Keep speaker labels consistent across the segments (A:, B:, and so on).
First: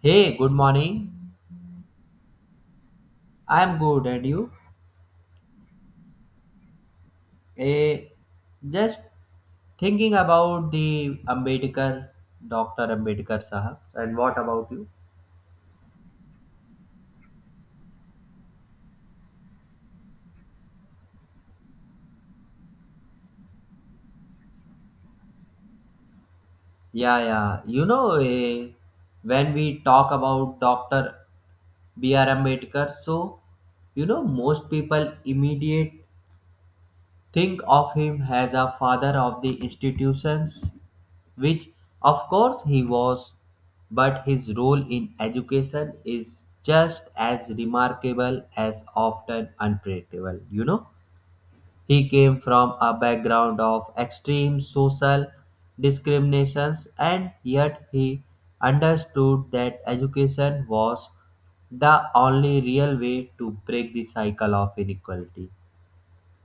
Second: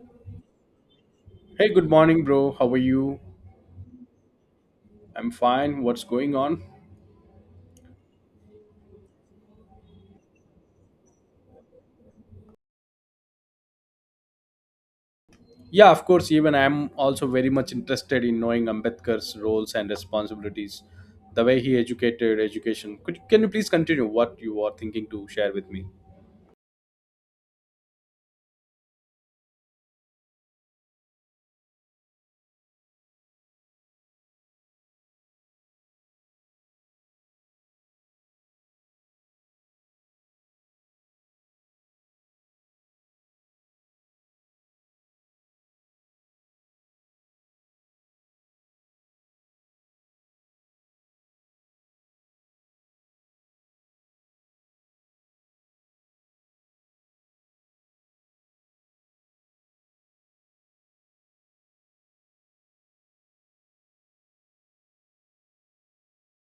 A: Hey, good morning.
B: Hey, good morning, bro. How are you?
A: I'm good, and you?
B: I'm fine. What's going on?
A: Eh, just thinking about Dr. Ambedkar Sahab. And what about you?
B: Yeah, of course, even I'm also very much interested in knowing Ambedkar's roles and responsibilities, the way he educated education. Could can you please continue what you are thinking to share with me?
A: Yeah, yeah. You know, eh, when we talk about Dr. B.R. Ambedkar, most people immediate think of him as a father of the institutions, which of course he was, but his role in education is just as remarkable as often unpredictable. You know, he came from a background of extreme social discriminations, and yet he understood that education was the only real way to break the cycle of inequality.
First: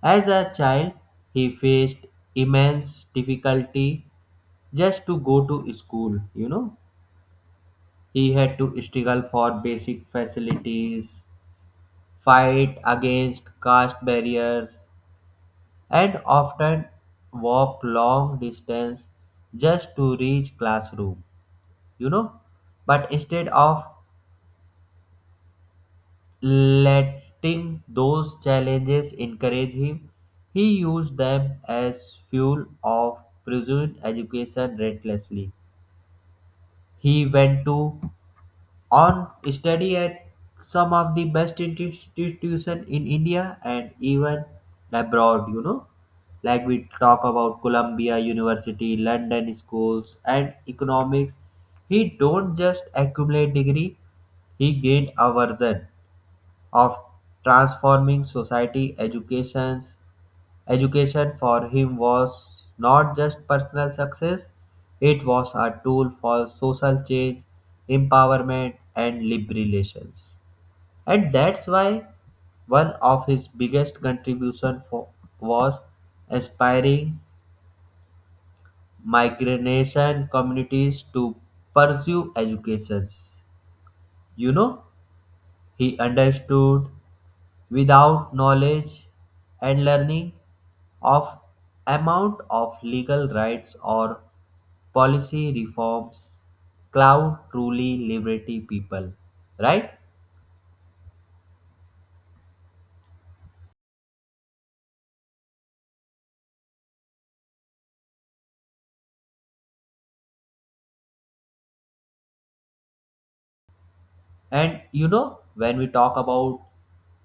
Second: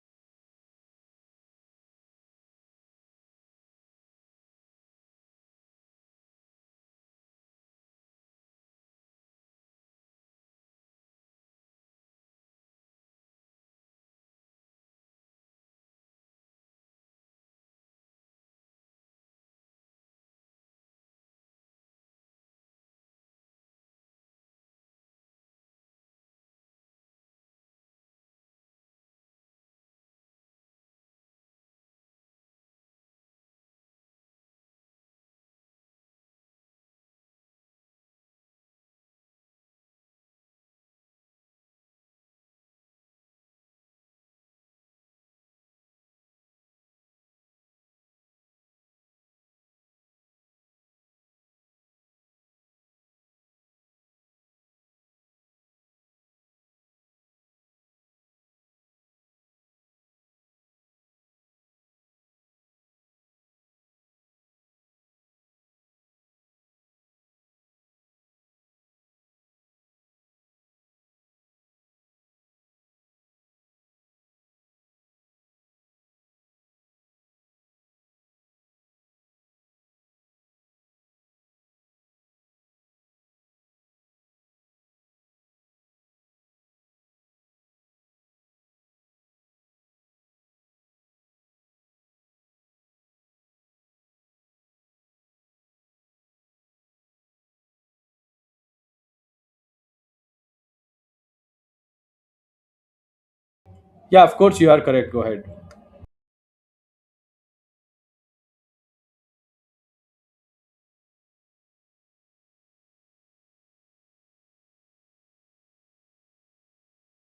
A: As a child, he faced immense difficulty just to go to school, you know. He had to struggle for basic facilities, fight against caste barriers, and often walk long distance just to reach classroom, you know. But instead of letting those challenges encourage him, he used them as fuel of pursuing education relentlessly. He went to on study at some of the best institutions in India and even abroad, you know. Like we talk about Columbia University, London schools and economics. He don't just accumulate degree, he gained a version of transforming society educations education for him was not just personal success, it was a tool for social change, empowerment and liberations. And that's why one of his biggest contribution for, was aspiring migration communities to pursue educations. You know, he understood without knowledge and learning of amount of legal rights or policy reforms cloud truly liberty people, right?
B: Yeah, of course, you are correct. Go ahead.
A: And you know, when we talk about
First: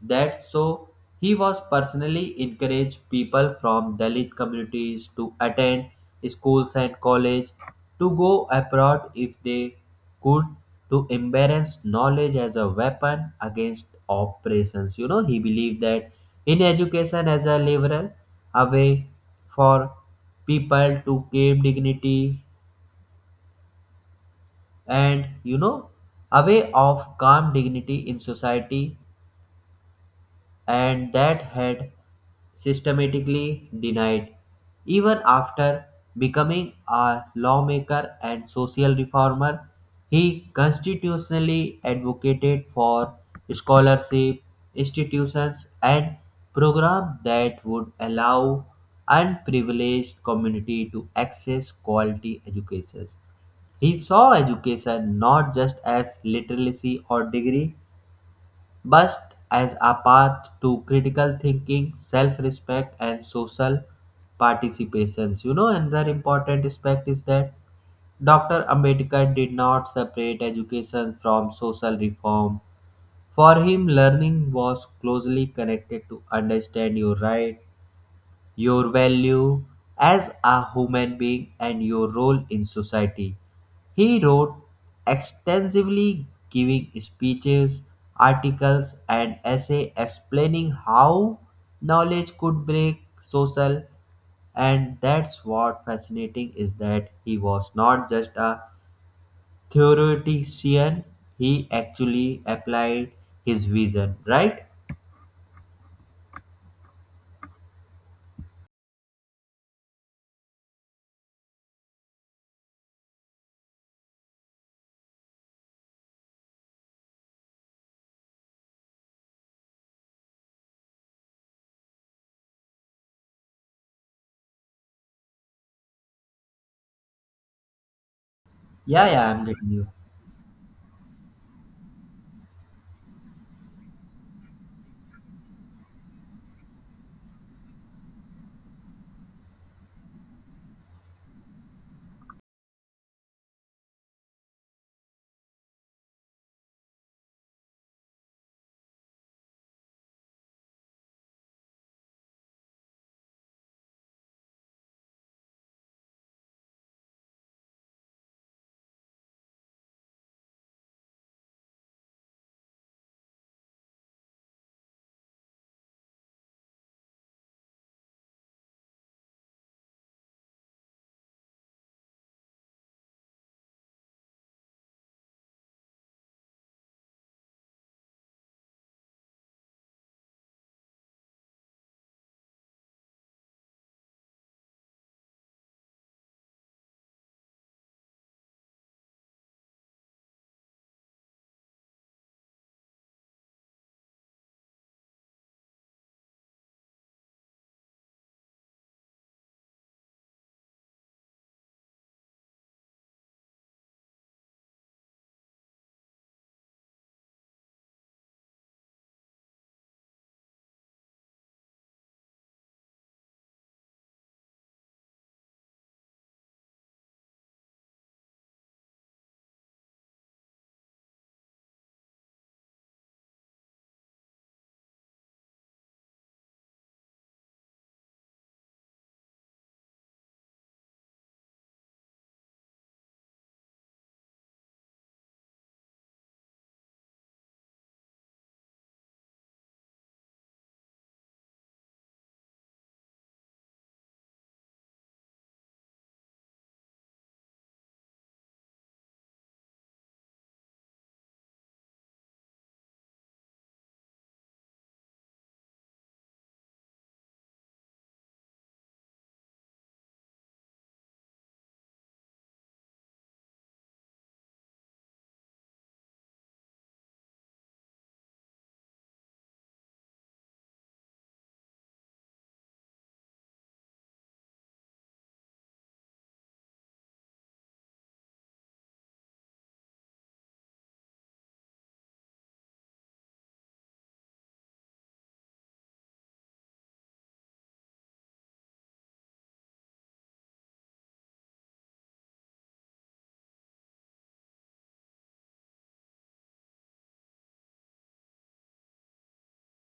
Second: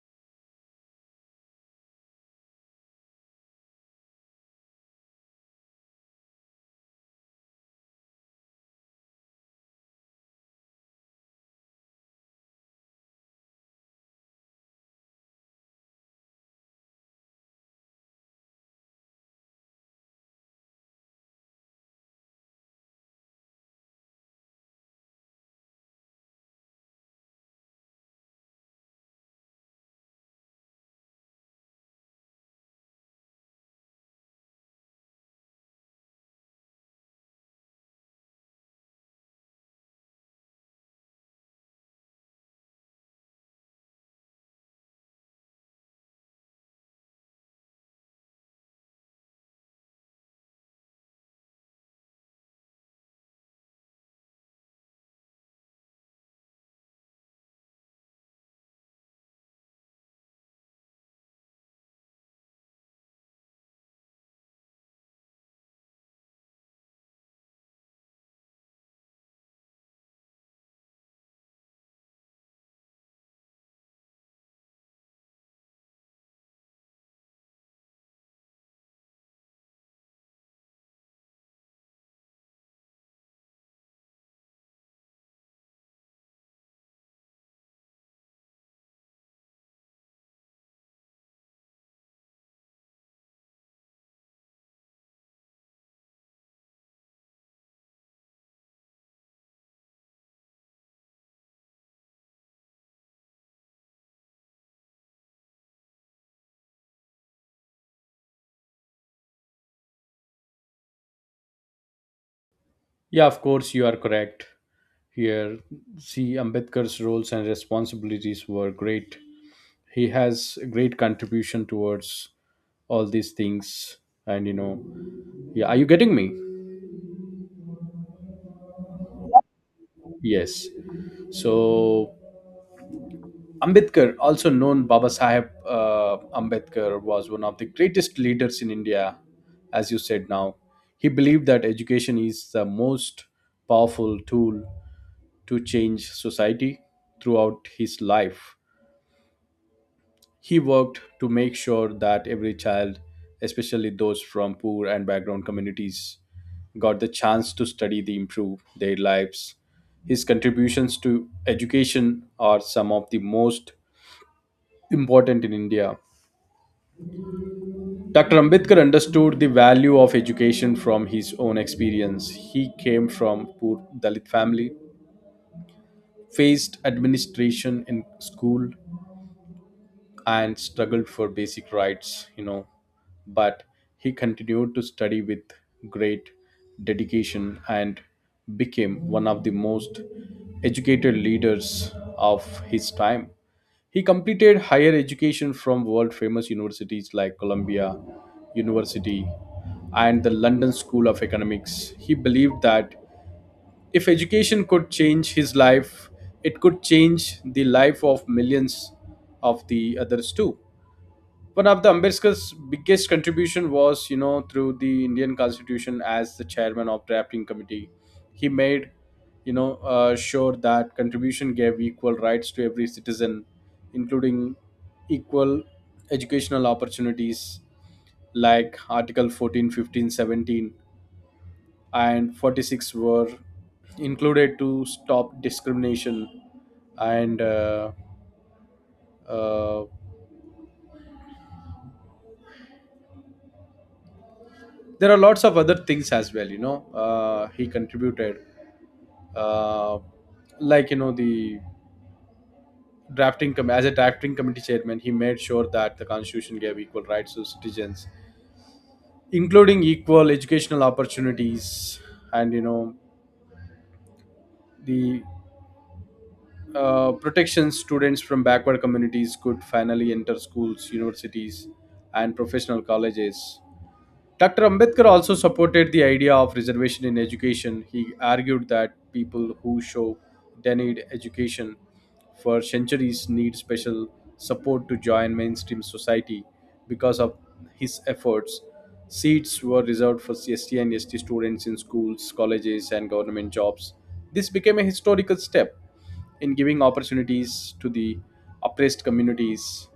A: that, so he was personally encouraged people from Dalit communities to attend schools and college, to go abroad if they could, to embrace knowledge as a weapon against oppressions. You know, he believed that in education as a liberal, a way for people to gain dignity, and you know, a way of calm dignity in society, and that had systematically denied, even after becoming a lawmaker and social reformer. He constitutionally advocated for scholarship institutions and programs that would allow unprivileged community to access quality education. He saw education not just as literacy or degree, but as a path to critical thinking, self-respect, and social participations. You know, another important aspect is that Dr. Ambedkar did not separate education from social reform. For him, learning was closely connected to understand your right, your value as a human being and your role in society. He wrote extensively, giving speeches, articles, and essays explaining how knowledge could break social. And that's what fascinating is that he was not just a theoretician, he actually applied his vision, right?
B: Yeah, of course, you are correct. Here, see, Ambedkar's roles and responsibilities were great. He has a great contribution towards all these things. And you know, yeah, are you getting me?
A: Yeah, yeah, I'm getting you.
B: Yes. So Ambedkar, also known Baba Sahib Ambedkar, was one of the greatest leaders in India, as you said now. He believed that education is the most powerful tool to change society throughout his life. He worked to make sure that every child, especially those from poor and background communities, got the chance to study to improve their lives. His contributions to education are some of the most important in India. Dr. Ambedkar understood the value of education from his own experience. He came from poor Dalit family, faced administration in school, and struggled for basic rights. But he continued to study with great dedication and became one of the most educated leaders of his time. He completed higher education from world famous universities like Columbia University and the London School of Economics. He believed that if education could change his life, it could change the life of millions of the others too. One of the Ambedkar's biggest contribution was, you know, through the Indian Constitution as the chairman of drafting committee. He made, you know, sure that contribution gave equal rights to every citizen, including equal educational opportunities like Article 14, 15, 17, and 46 were included to stop discrimination and uh, there are lots of other things as well, you know, he contributed, uh, like you know the as a drafting committee chairman he made sure that the constitution gave equal rights to citizens, including equal educational opportunities, and you know the protection students from backward communities could finally enter schools, universities, and professional colleges. Dr. Ambedkar also supported the idea of reservation in education. He argued that people who show denied education for centuries need special support to join mainstream society. Because of his efforts, seats were reserved for CST and ST students in schools, colleges, and government jobs. This became a historical step in giving opportunities to the oppressed communities.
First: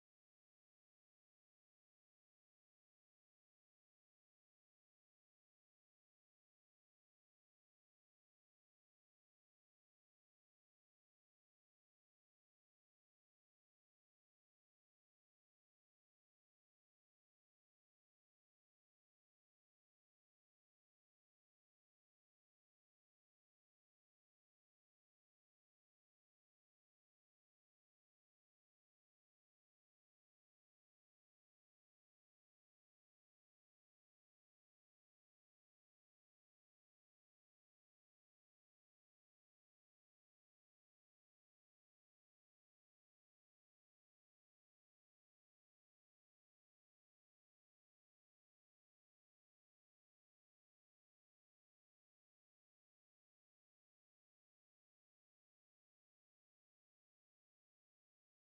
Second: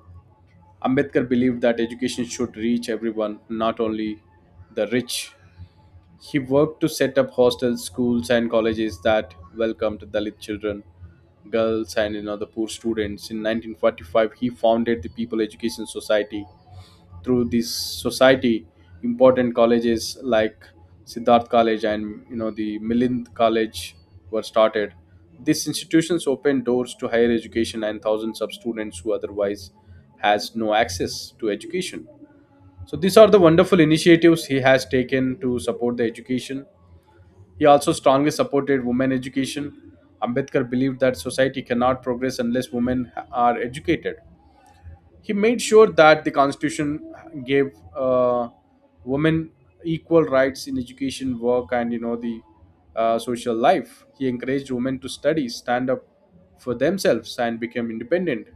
B: Ambedkar believed that education should reach everyone, not only the rich. He worked to set up hostels, schools, and colleges that welcomed Dalit children, girls, and you know, the poor students. In 1945, he founded the People Education Society. Through this society important colleges like Siddharth College and you know the Milind College were started. These institutions opened doors to higher education and thousands of students who otherwise has no access to education. So these are the wonderful initiatives he has taken to support the education. He also strongly supported women education. Ambedkar believed that society cannot progress unless women are educated. He made sure that the Constitution gave women equal rights in education, work, and you know the social life. He encouraged women to study, stand up for themselves, and become independent.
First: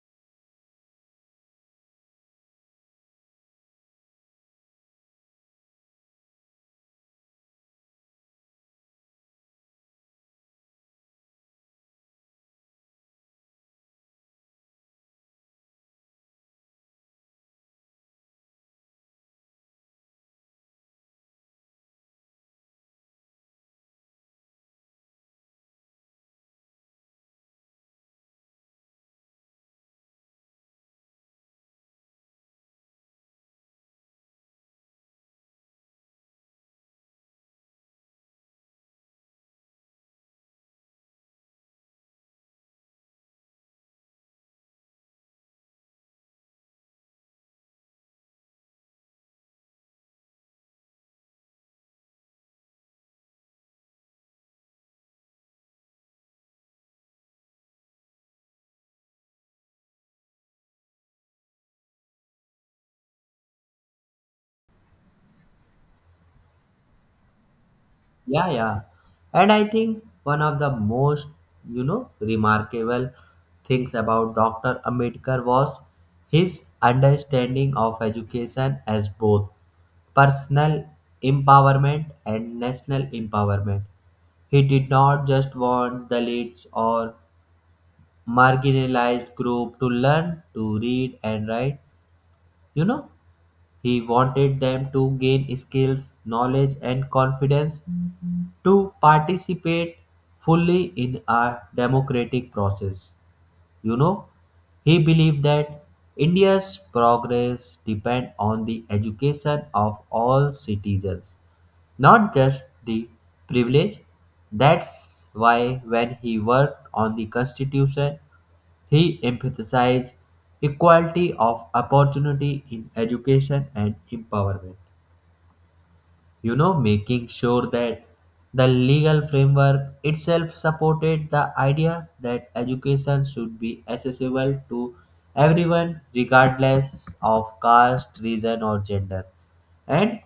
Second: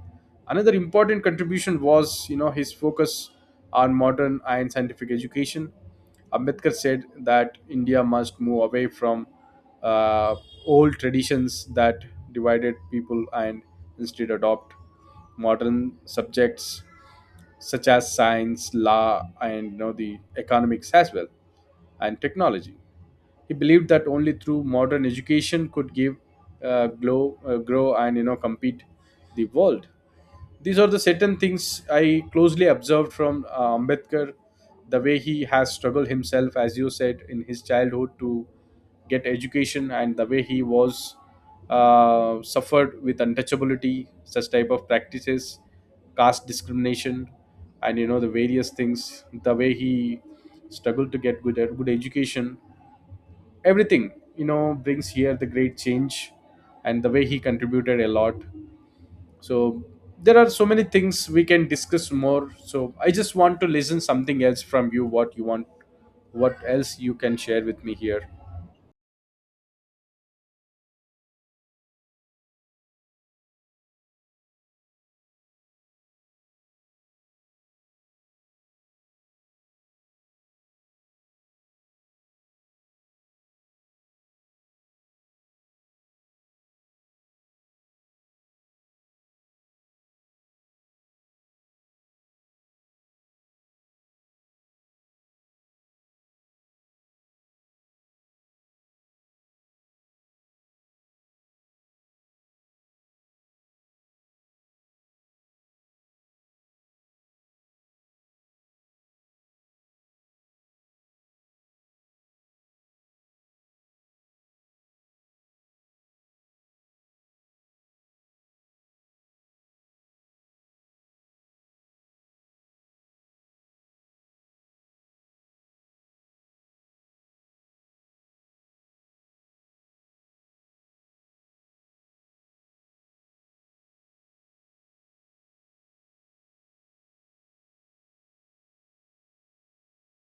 B: Another important contribution was you know his focus on modern and scientific education. Ambedkar said that India must move away from uh, old traditions that divided people and instead adopt modern subjects such as science, law, and you know, the economics as well, and technology. He believed that only through modern education could give grow, and you know compete the world. These are the certain things I closely observed from Ambedkar, the way he has struggled himself, as you said, in his childhood to get education, and the way he was suffered with untouchability, such type of practices, caste discrimination, and you know the various things. The way he struggled to get good education, everything you know brings here the great change, and the way he contributed a lot. So there are so many things we can discuss more, so I just want to listen something else from you. What you want, what else you can share with me here?
A: Yeah, yeah. And I think one of the most, you know, remarkable things about Dr. Ambedkar was his understanding of education as both personal empowerment and national empowerment. He did not just want Dalits or marginalized group to learn to read and write. You know, he wanted them to gain skills, knowledge, and confidence to participate fully in a democratic process. You know, he believed that India's progress depend on the education of all citizens, not just the privileged. That's why when he worked on the constitution, he emphasized equality of opportunity in education and empowerment, you know, making sure that the legal framework itself supported the idea that education should be accessible to everyone regardless of caste region or gender. And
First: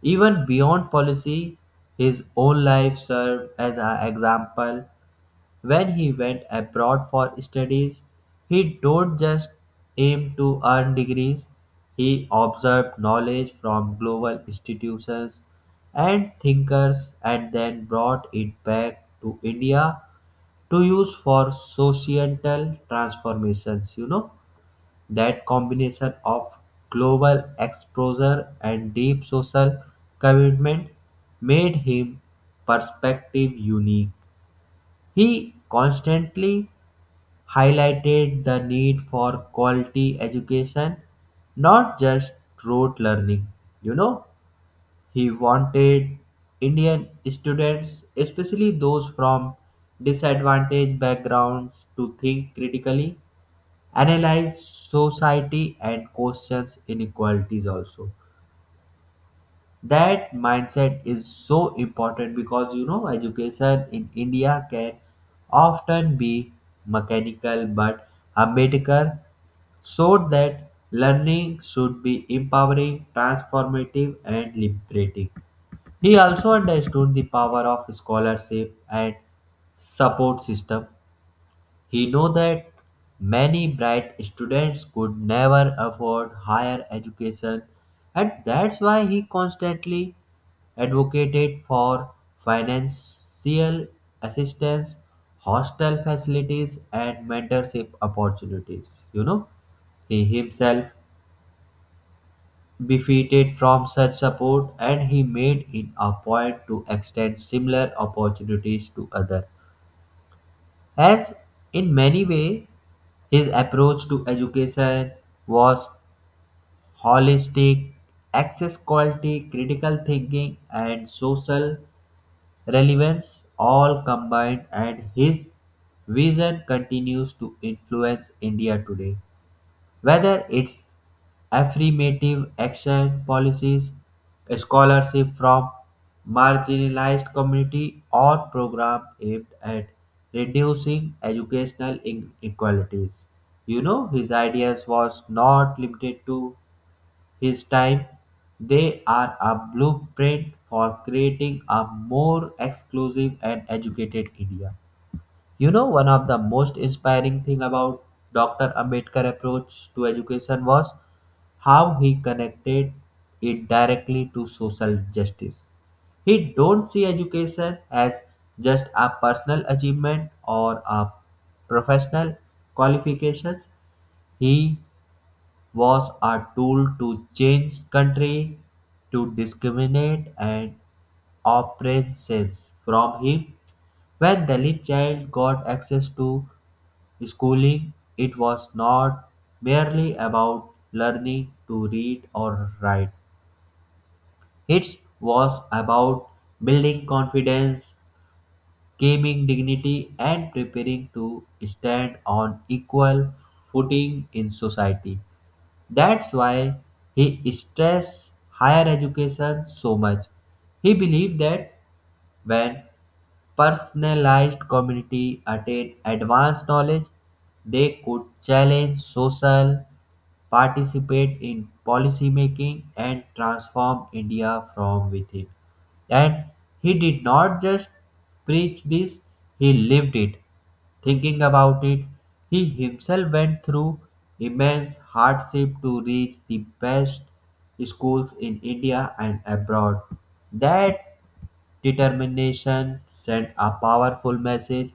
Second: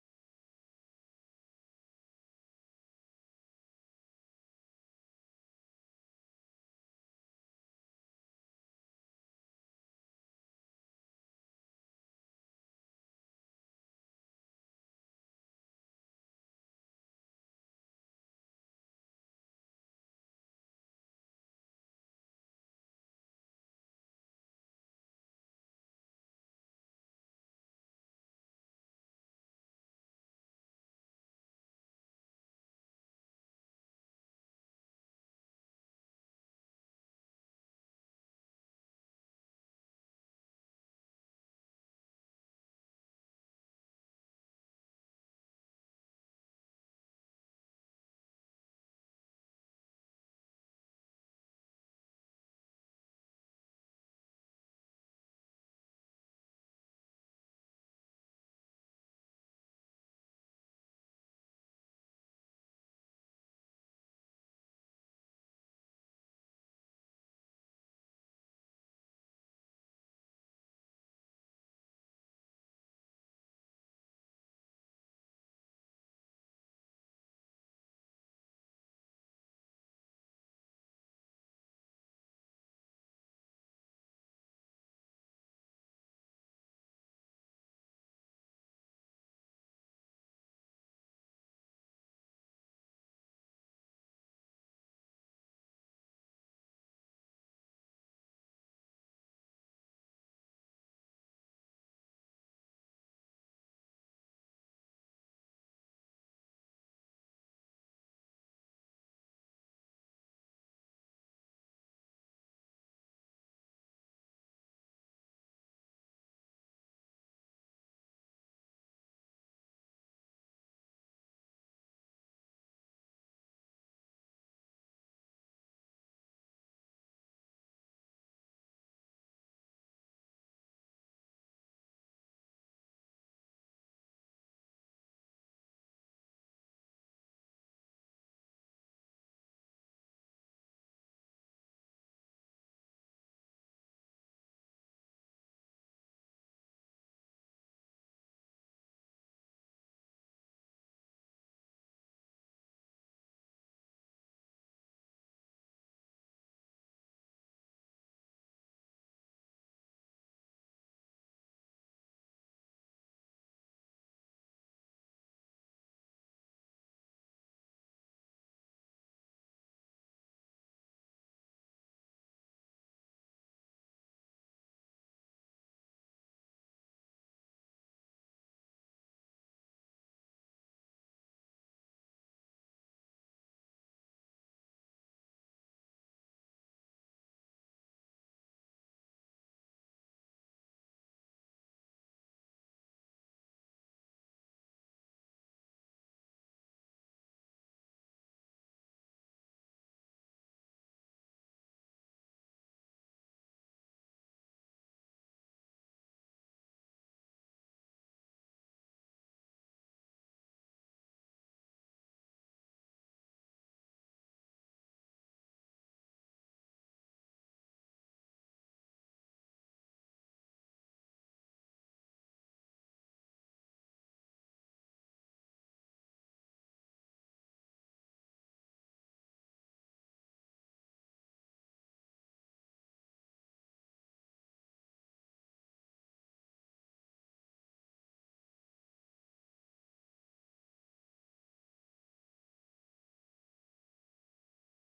A: even beyond policy, his own life served as an example. When he went abroad for studies, he don't just aim to earn degrees. He observed knowledge from global institutions and thinkers and then brought it back to India to use for societal transformations. You know, that combination of global exposure and deep social commitment made him perspective unique. He constantly highlighted the need for quality education, not just rote learning. You know, he wanted Indian students, especially those from disadvantaged backgrounds, to think critically, analyze society, and question inequalities also. That mindset is so important because you know education in india can often be mechanical, but Ambedkar showed that learning should be empowering, transformative and liberating. He also understood the power of scholarship and support system. He knew that many bright students could never afford higher education, and that's why he constantly advocated for financial assistance, hostel facilities, and mentorship opportunities. You know, he himself benefited from such support and he made it a point to extend similar opportunities to others. As in many ways, his approach to education was holistic, access quality, critical thinking, and social relevance all combined, and his vision continues to influence India today. Whether it's affirmative action policies, scholarship from marginalized community or program aimed at reducing educational inequalities. You know, his ideas was not limited to his time, they are a blueprint for creating a more exclusive and educated India. You know, one of the most inspiring thing about Dr. Ambedkar approach to education was how he connected it directly to social justice. He don't see education as just a personal achievement or a professional qualifications. He was a tool to change country, to discriminate and oppressions from him. When the little child got access to schooling, it was not merely about learning to read or write. It was about building confidence, gaining dignity, and preparing to stand on equal footing in society. That's why he stressed higher education so much. He believed that when personalized community attain advanced knowledge, they could challenge social, participate in policy making, and transform India from within. And he did not just preach this, he lived it. Thinking about it, he himself went through immense hardship to reach the best schools in India and abroad. That determination sent a powerful message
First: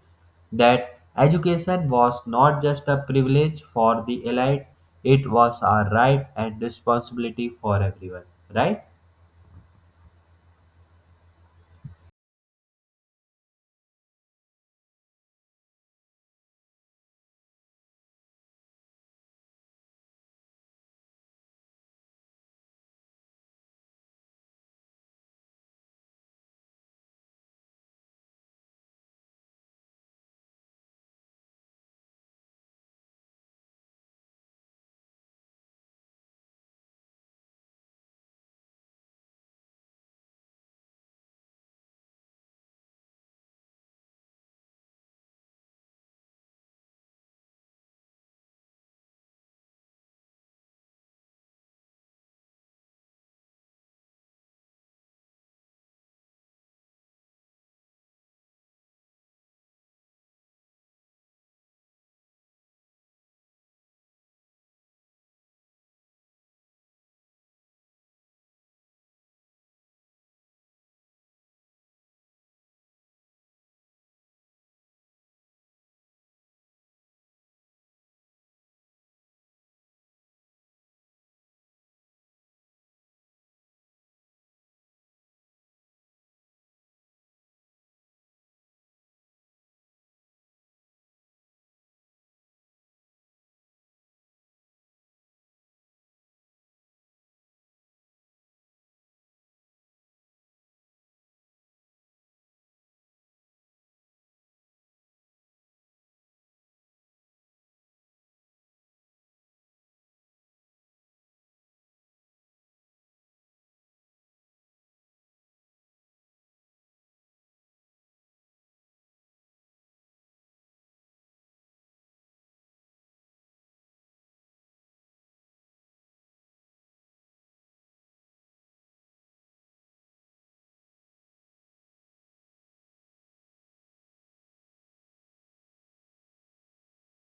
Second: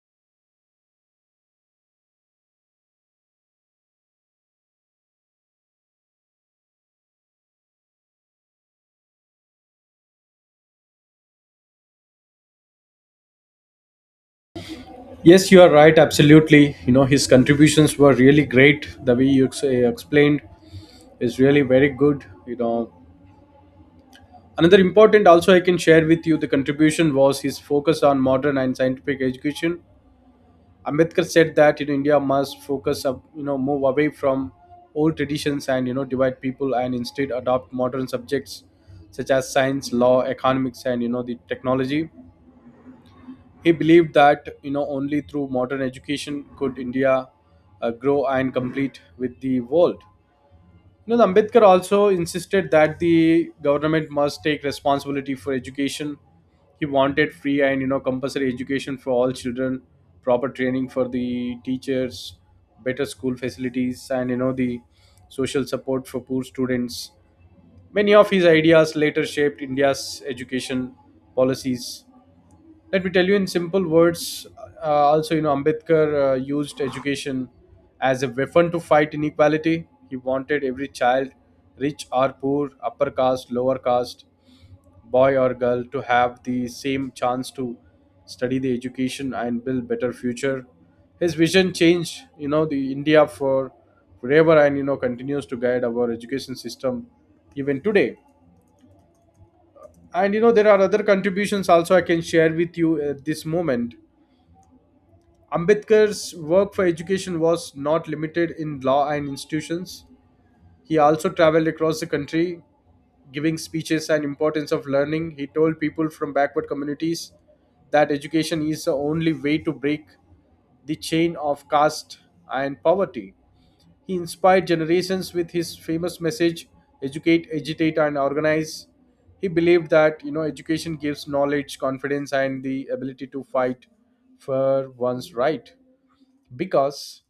A: that education was not just a privilege for the elite, it was a right and responsibility for everyone, right?
B: Yes, you are right, absolutely. You know his contributions were really great. The way you explained is really very good, you know. Another important also I can share with you, the contribution was his focus on modern and scientific education. Ambedkar said that you know, India must focus up, you know, move away from old traditions and you know divide people and instead adopt modern subjects such as science, law, economics, and you know the technology. He believed that you know only through modern education could India grow and compete with the world. You know, the Ambedkar also insisted that the government must take responsibility for education. He wanted free and you know compulsory education for all children, proper training for the teachers, better school facilities, and you know the social support for poor students. Many of his ideas later shaped India's education policies. Let me tell you in simple words, also you know Ambedkar used education as a weapon to fight inequality. He wanted every child, rich or poor, upper caste lower caste, boy or girl, to have the same chance to study the education and build better future. His vision changed you know the India for forever, and you know continues to guide our education system even today. And you know there are other contributions also I can share with you at this moment. Ambedkar's work for education was not limited in law and institutions. He also traveled across the country giving speeches and importance of learning. He told people from backward communities that education is the only way to break the chain of caste and poverty. He inspired generations with his famous message, educate, agitate and organize. He believed that you know education gives knowledge, confidence and the ability to fight for one's right. Because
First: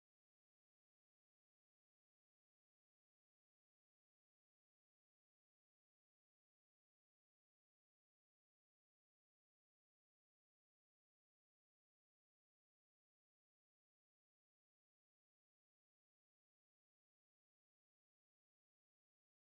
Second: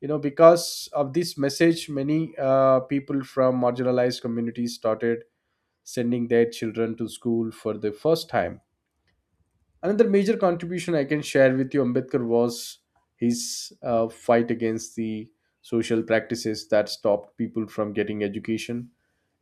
B: of this message many people from marginalized communities started sending their children to school for the first time. Another major contribution I can share with you, Ambedkar, was his fight against the social practices that stopped people from getting education.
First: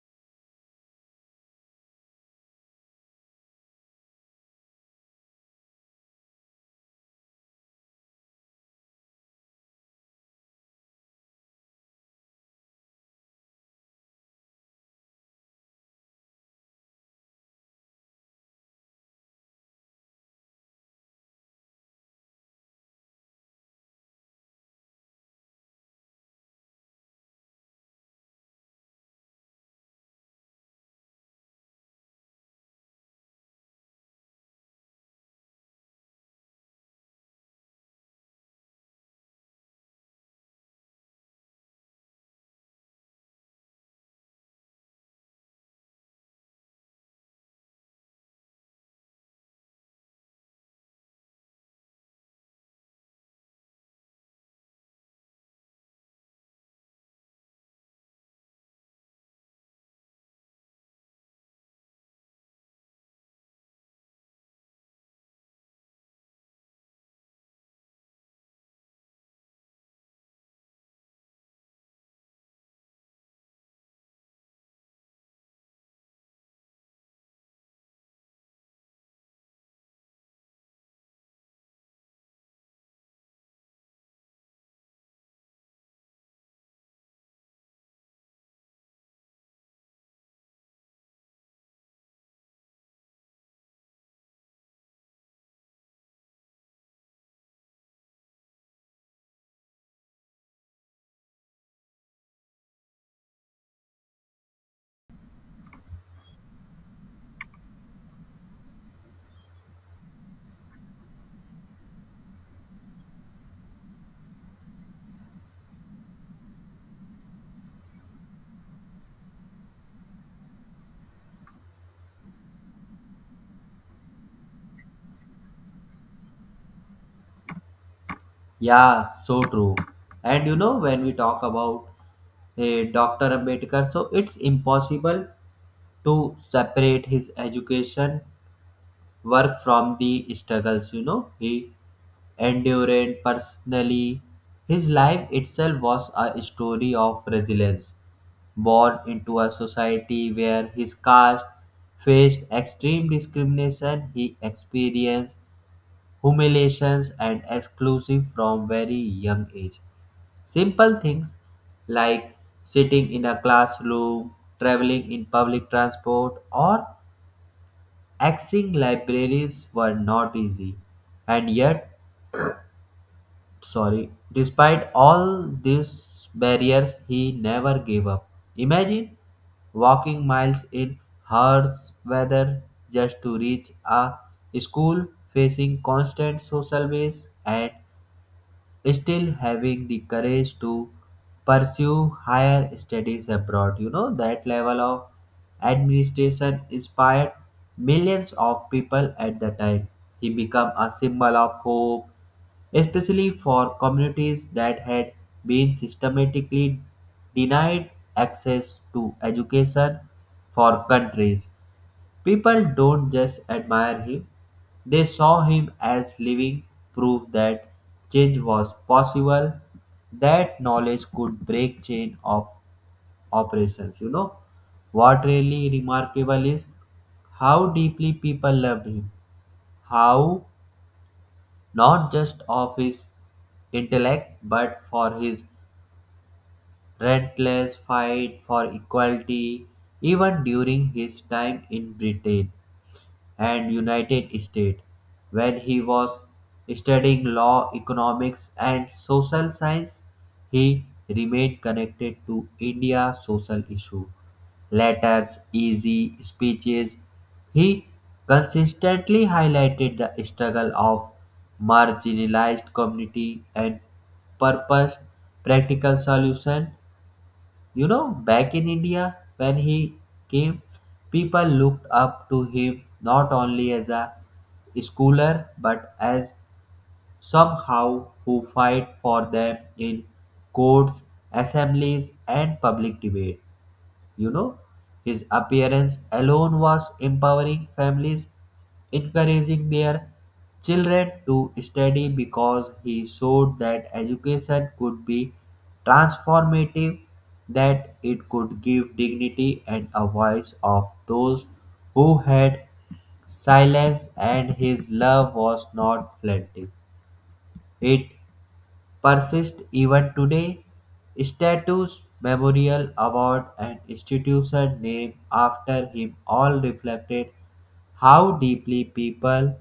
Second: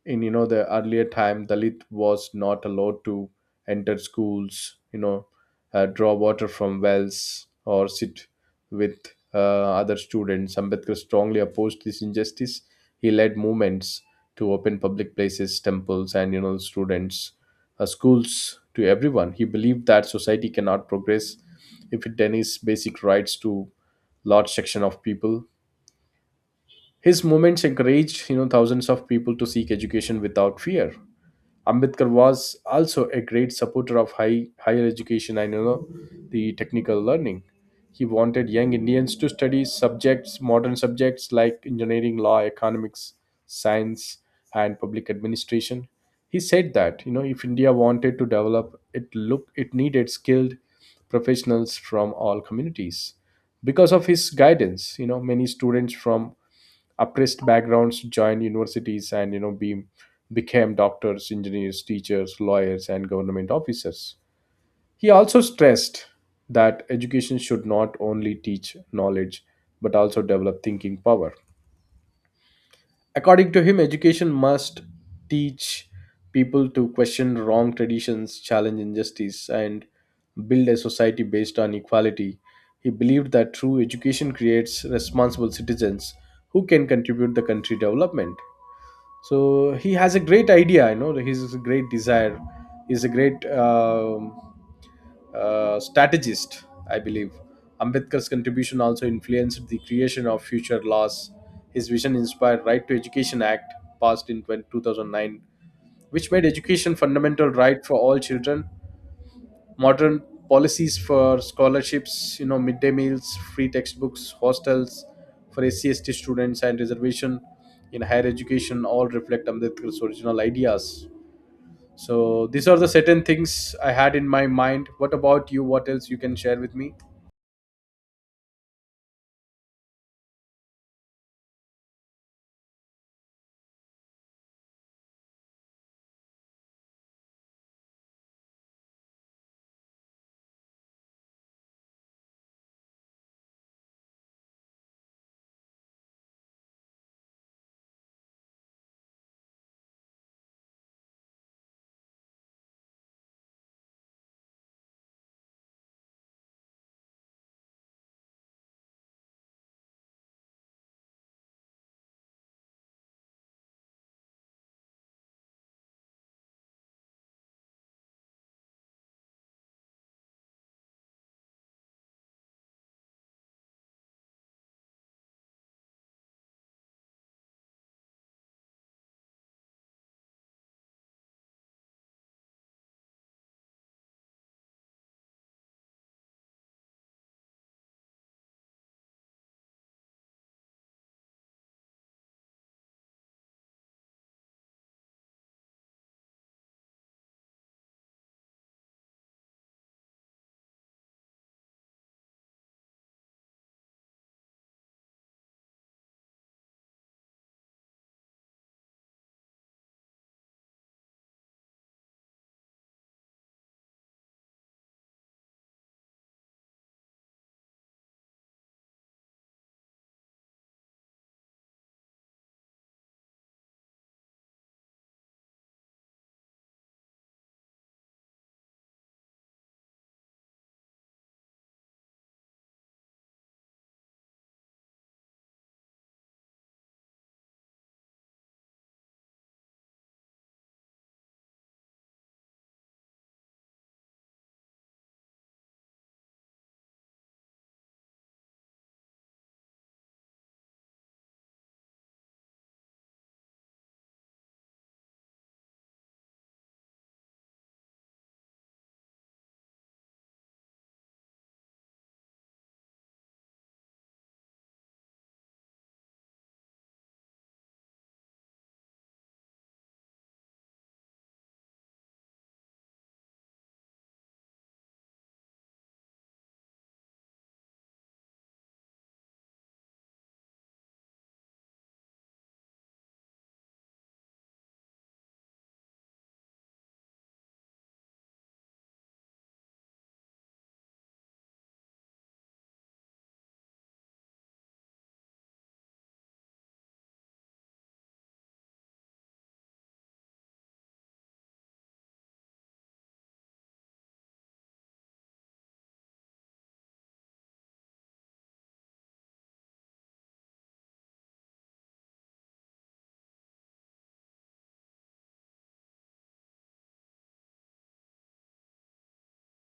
B: In you know the earlier time, Dalit was not allowed to enter schools, you know, draw water from wells, or sit with uh, other students. Ambedkar strongly opposed this injustice. He led movements to open public places, temples, and you know students schools to everyone. He believed that society cannot progress if it denies basic rights to large section of people. His movements encouraged you know thousands of people to seek education without fear. Ambedkar was also a great supporter of higher education and you know, the technical learning. He wanted young Indians to study modern subjects like engineering, law, economics, science, and public administration. He said that you know if India wanted to develop, it needed skilled professionals from all communities. Because of his guidance, you know many students from oppressed backgrounds joined universities and you know became doctors, engineers, teachers, lawyers and government officers. He also stressed that education should not only teach knowledge but also develop thinking power. According to him, education must teach people to question wrong traditions, challenge injustice, and build a society based on equality. He believed that true education creates responsible citizens who can contribute the country development. So he has a great idea, you know he's a great desire, he's a great strategist, I believe. Ambedkar's contribution also influenced the creation of future laws. His vision inspired right to education act passed in 2009, which made education fundamental right for all children. Modern policies for scholarships, you know, midday meals, free textbooks, hostels for scst students and reservation in higher education all reflect Ambedkar's original ideas. So these are the certain things I had in my mind. What about you, what else you can share with me?
A: Yeah, so true. And you know, when we talk about a Dr. Ambedkar, so it's impossible to separate his education work from the struggles, you know, he endured personally. His life itself was a story of resilience, born into a society where his caste faced extreme discrimination. He experienced humiliations and exclusion from very young age. Simple things like sitting in a classroom, traveling in public transport or accessing libraries were not easy, and yet, sorry, despite all these barriers, he never gave up. Imagine walking miles in harsh weather just to reach a school, facing constant social waves and still having the courage to pursue higher studies abroad. You know, that level of administration inspired millions of people at the time. He became a symbol of hope, especially for communities that had been systematically denied access to education for countries. People don't just admire him, they saw him as living proof that change was possible, that knowledge could break chain of operations. You know, what really remarkable is how deeply people loved him, how not just of his intellect but for his relentless fight for equality even during his time in Britain and United States when he was studying law, economics, and social science. He remained connected to India's social issue letters, easy speeches. He consistently highlighted the struggle of marginalized community and purposed practical solution. You know, back in India, when he came, people looked up to him not only as a scholar but as somehow who fight for them in courts, assemblies, and public debate. You know, his appearance alone was empowering families, encouraging their children to study because he showed that education could be transformative, that it could give dignity and a voice of those who had silence. And his love was not fleeting. It persist even today. Statues, memorial, award, and institution named after him all reflected how deeply people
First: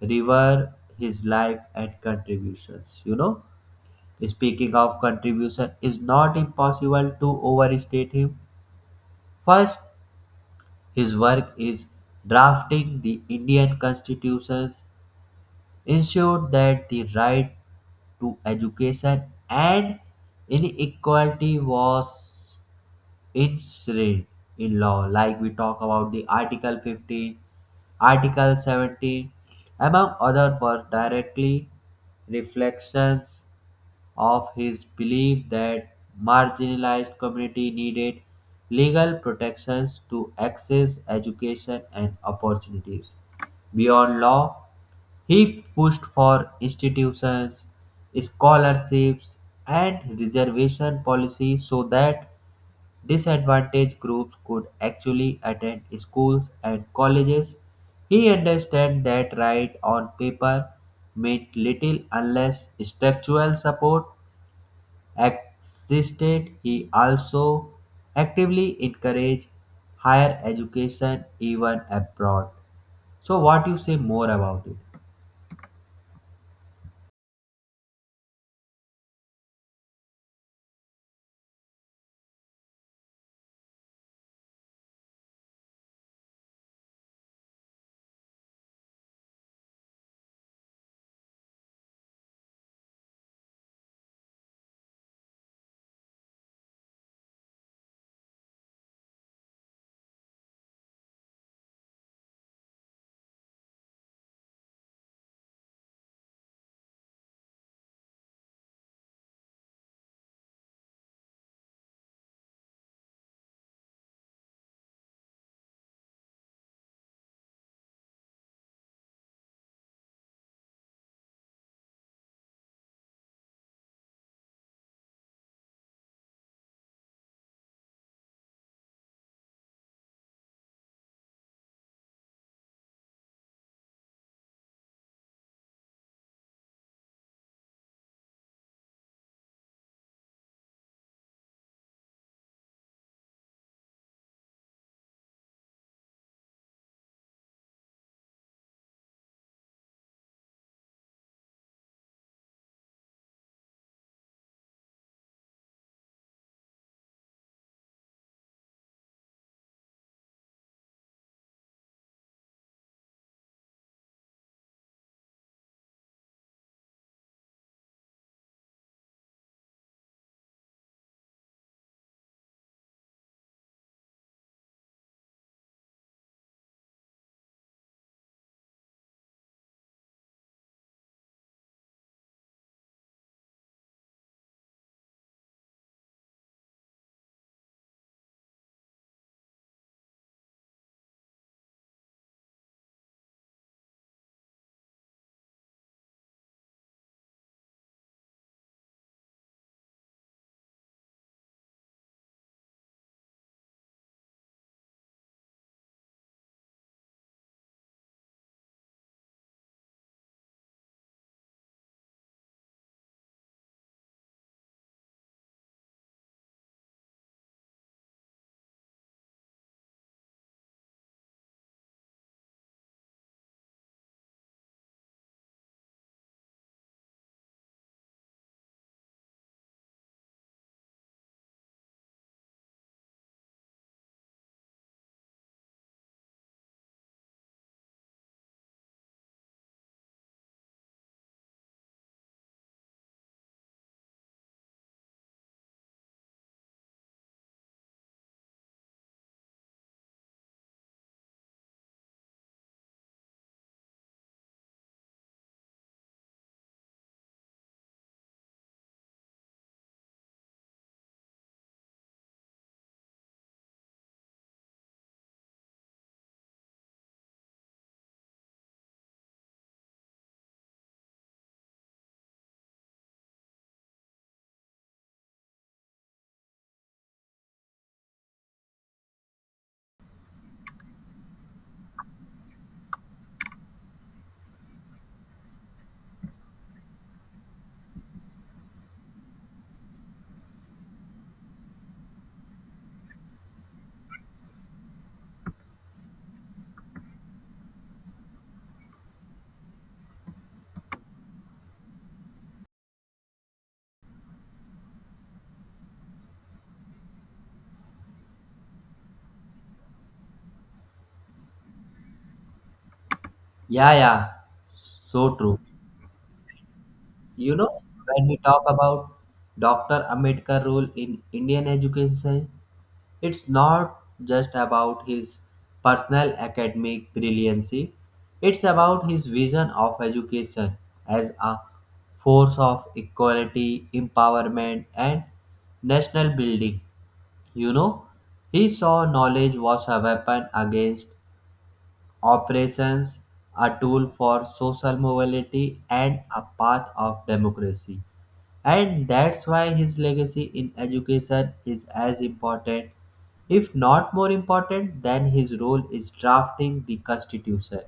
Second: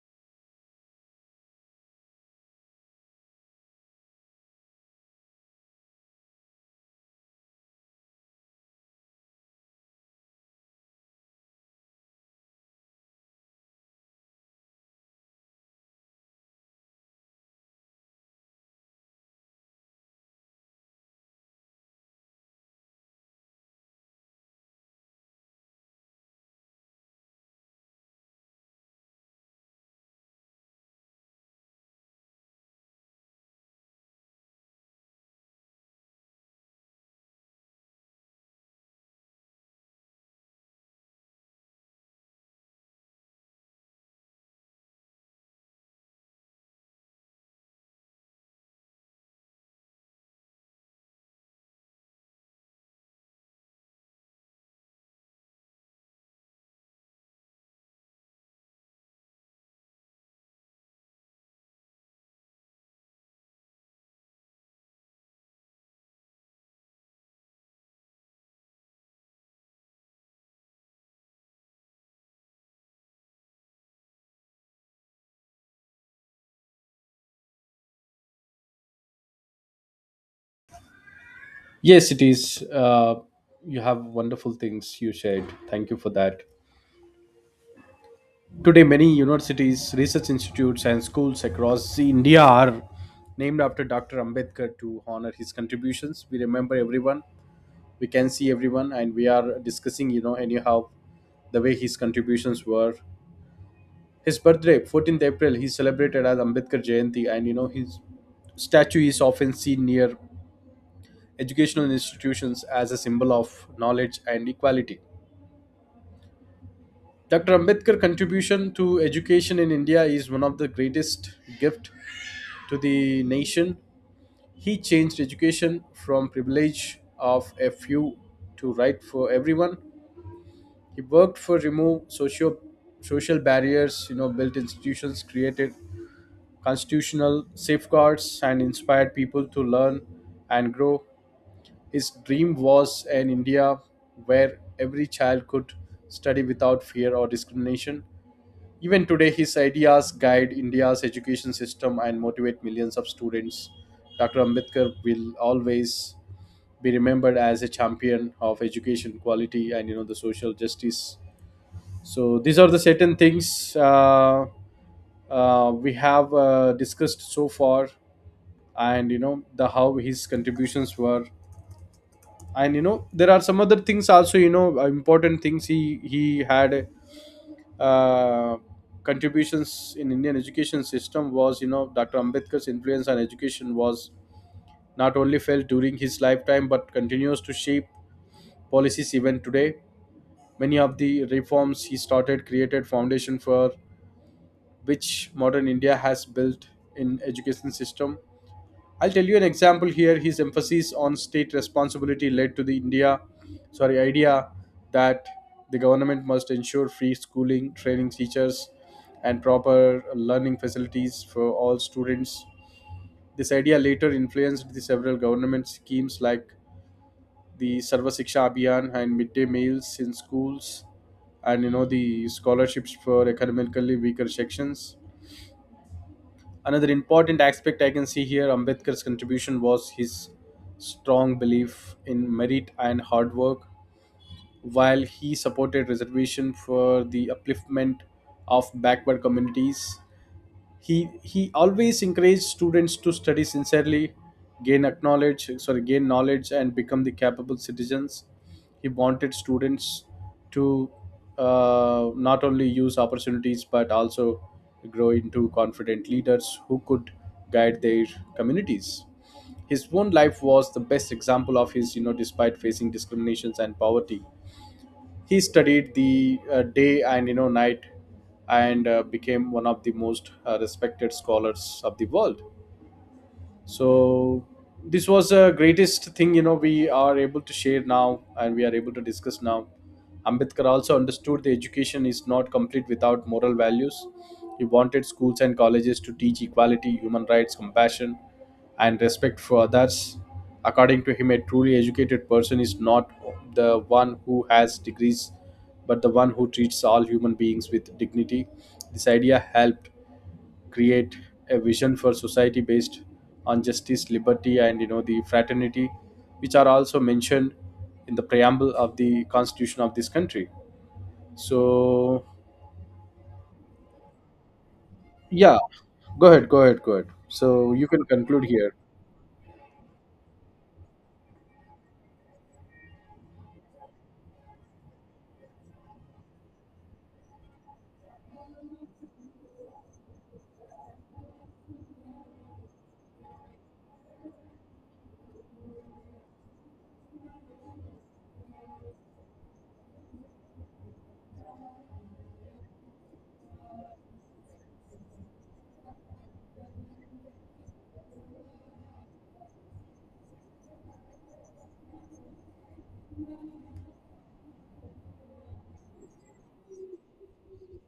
A: revere his life and contributions. You know, speaking of contribution, is not impossible to overstate him. First, his work is drafting the Indian constitutions, ensured that the right to education and inequality was enshrined in law, like we talk about the article 15, article 17, among other was directly reflections of his belief that marginalized community needed legal protections to access education and opportunities. Beyond law, he pushed for institutions, scholarships, and reservation policy so that disadvantaged groups could actually attend schools and colleges. He understood that right on paper meant little unless structural support existed. He also actively encouraged higher education even abroad. So, what you say more about it?
B: Yes, it is, you have wonderful things you shared, thank you for that. Today, many universities, research institutes, and schools across India are named after Dr. Ambedkar to honor his contributions. We remember everyone, we can see everyone, and we are discussing, you know, anyhow, the way his contributions were. His birthday, 14th April, he celebrated as Ambedkar Jayanti, and you know, his statue is often seen near educational institutions as a symbol of knowledge and equality. Dr. Ambedkar's contribution to education in India is one of the greatest gift to the nation. He changed education from privilege of a few to right for everyone. He worked for remove socio social barriers, you know, built institutions, created constitutional safeguards, and inspired people to learn and grow. His dream was an India where every child could study without fear or discrimination. Even today, his ideas guide India's education system and motivate millions of students. Dr. Ambedkar will always be remembered as a champion of education quality and you know the social justice. So these are the certain things we have discussed so far, and you know the how his contributions were, and you know there are some other things also you know important things he had uh, contributions in Indian education system was, you know, Dr. Ambedkar's influence on education was not only felt during his lifetime but continues to shape policies even today. Many of the reforms he started created foundation for which modern India has built in education system. I'll tell you an example here. His emphasis on state responsibility led to the idea that the government must ensure free schooling, training teachers, and proper learning facilities for all students. This idea later influenced the several government schemes like the Sarva Siksha Abhiyan and midday meals in schools, and you know the scholarships for economically weaker sections. Another important aspect I can see here, Ambedkar's contribution was his strong belief in merit and hard work. While he supported reservation for the upliftment of backward communities, he always encouraged students to study sincerely, gain acknowledge sorry gain knowledge and become the capable citizens. He wanted students to not only use opportunities but also grow into confident leaders who could guide their communities. His own life was the best example of his, you know, despite facing discriminations and poverty, he studied the day and you know night, and became one of the most respected scholars of the world. So this was the greatest thing, you know, we are able to share now and we are able to discuss now. Ambedkar also understood the education is not complete without moral values. He wanted schools and colleges to teach equality, human rights, compassion and respect for others. According to him, a truly educated person is not the one who has degrees but the one who treats all human beings with dignity. This idea helped create a vision for society based on justice, liberty and you know the fraternity, which are also mentioned in the preamble of the constitution of this country. So
A: Yeah, yeah, so
B: yeah,
A: true.
B: go ahead,
A: You
B: so
A: know,
B: you can
A: when we
B: conclude
A: talk
B: here.
A: about Dr. Ambedkar role in Indian education, it's not just about his personal academic brilliancy, it's about his vision of education as a force of equality, empowerment, and national building. You know, he saw knowledge was a weapon against operations, a tool for social mobility, and a path of democracy. And that's why his legacy in education is as important, if not more important, than his role is drafting the Constitution.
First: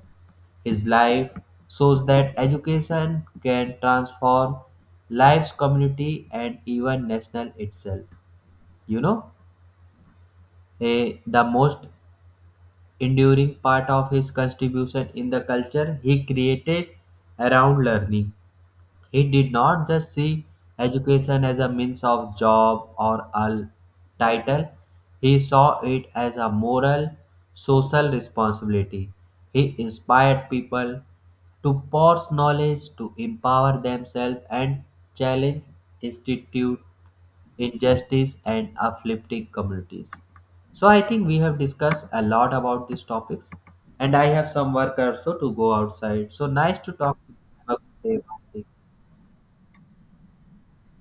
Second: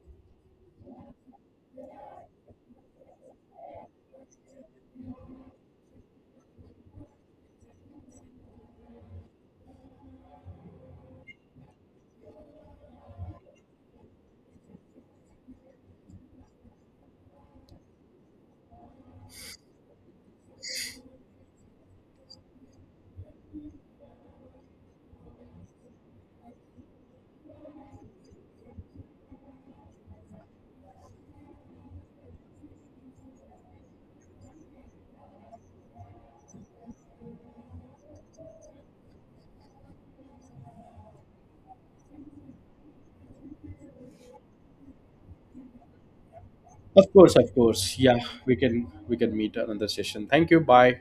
A: His life shows that education can transform lives, community, and even national itself. You know, the most enduring part of his contribution in the culture he created around learning. He did not just see education as a means of job or a title, he saw it as a moral, social responsibility. He inspired people to pass knowledge, to empower themselves, and challenge institute injustice and uplifting communities. So I think we have discussed a lot about these topics, and I have some work also to go outside. So nice to
B: of
A: talk to
B: course
A: you.
B: of
A: Have
B: course
A: a
B: yeah,
A: good
B: we
A: day. Bye.
B: can we can meet another session. Thank you, bye.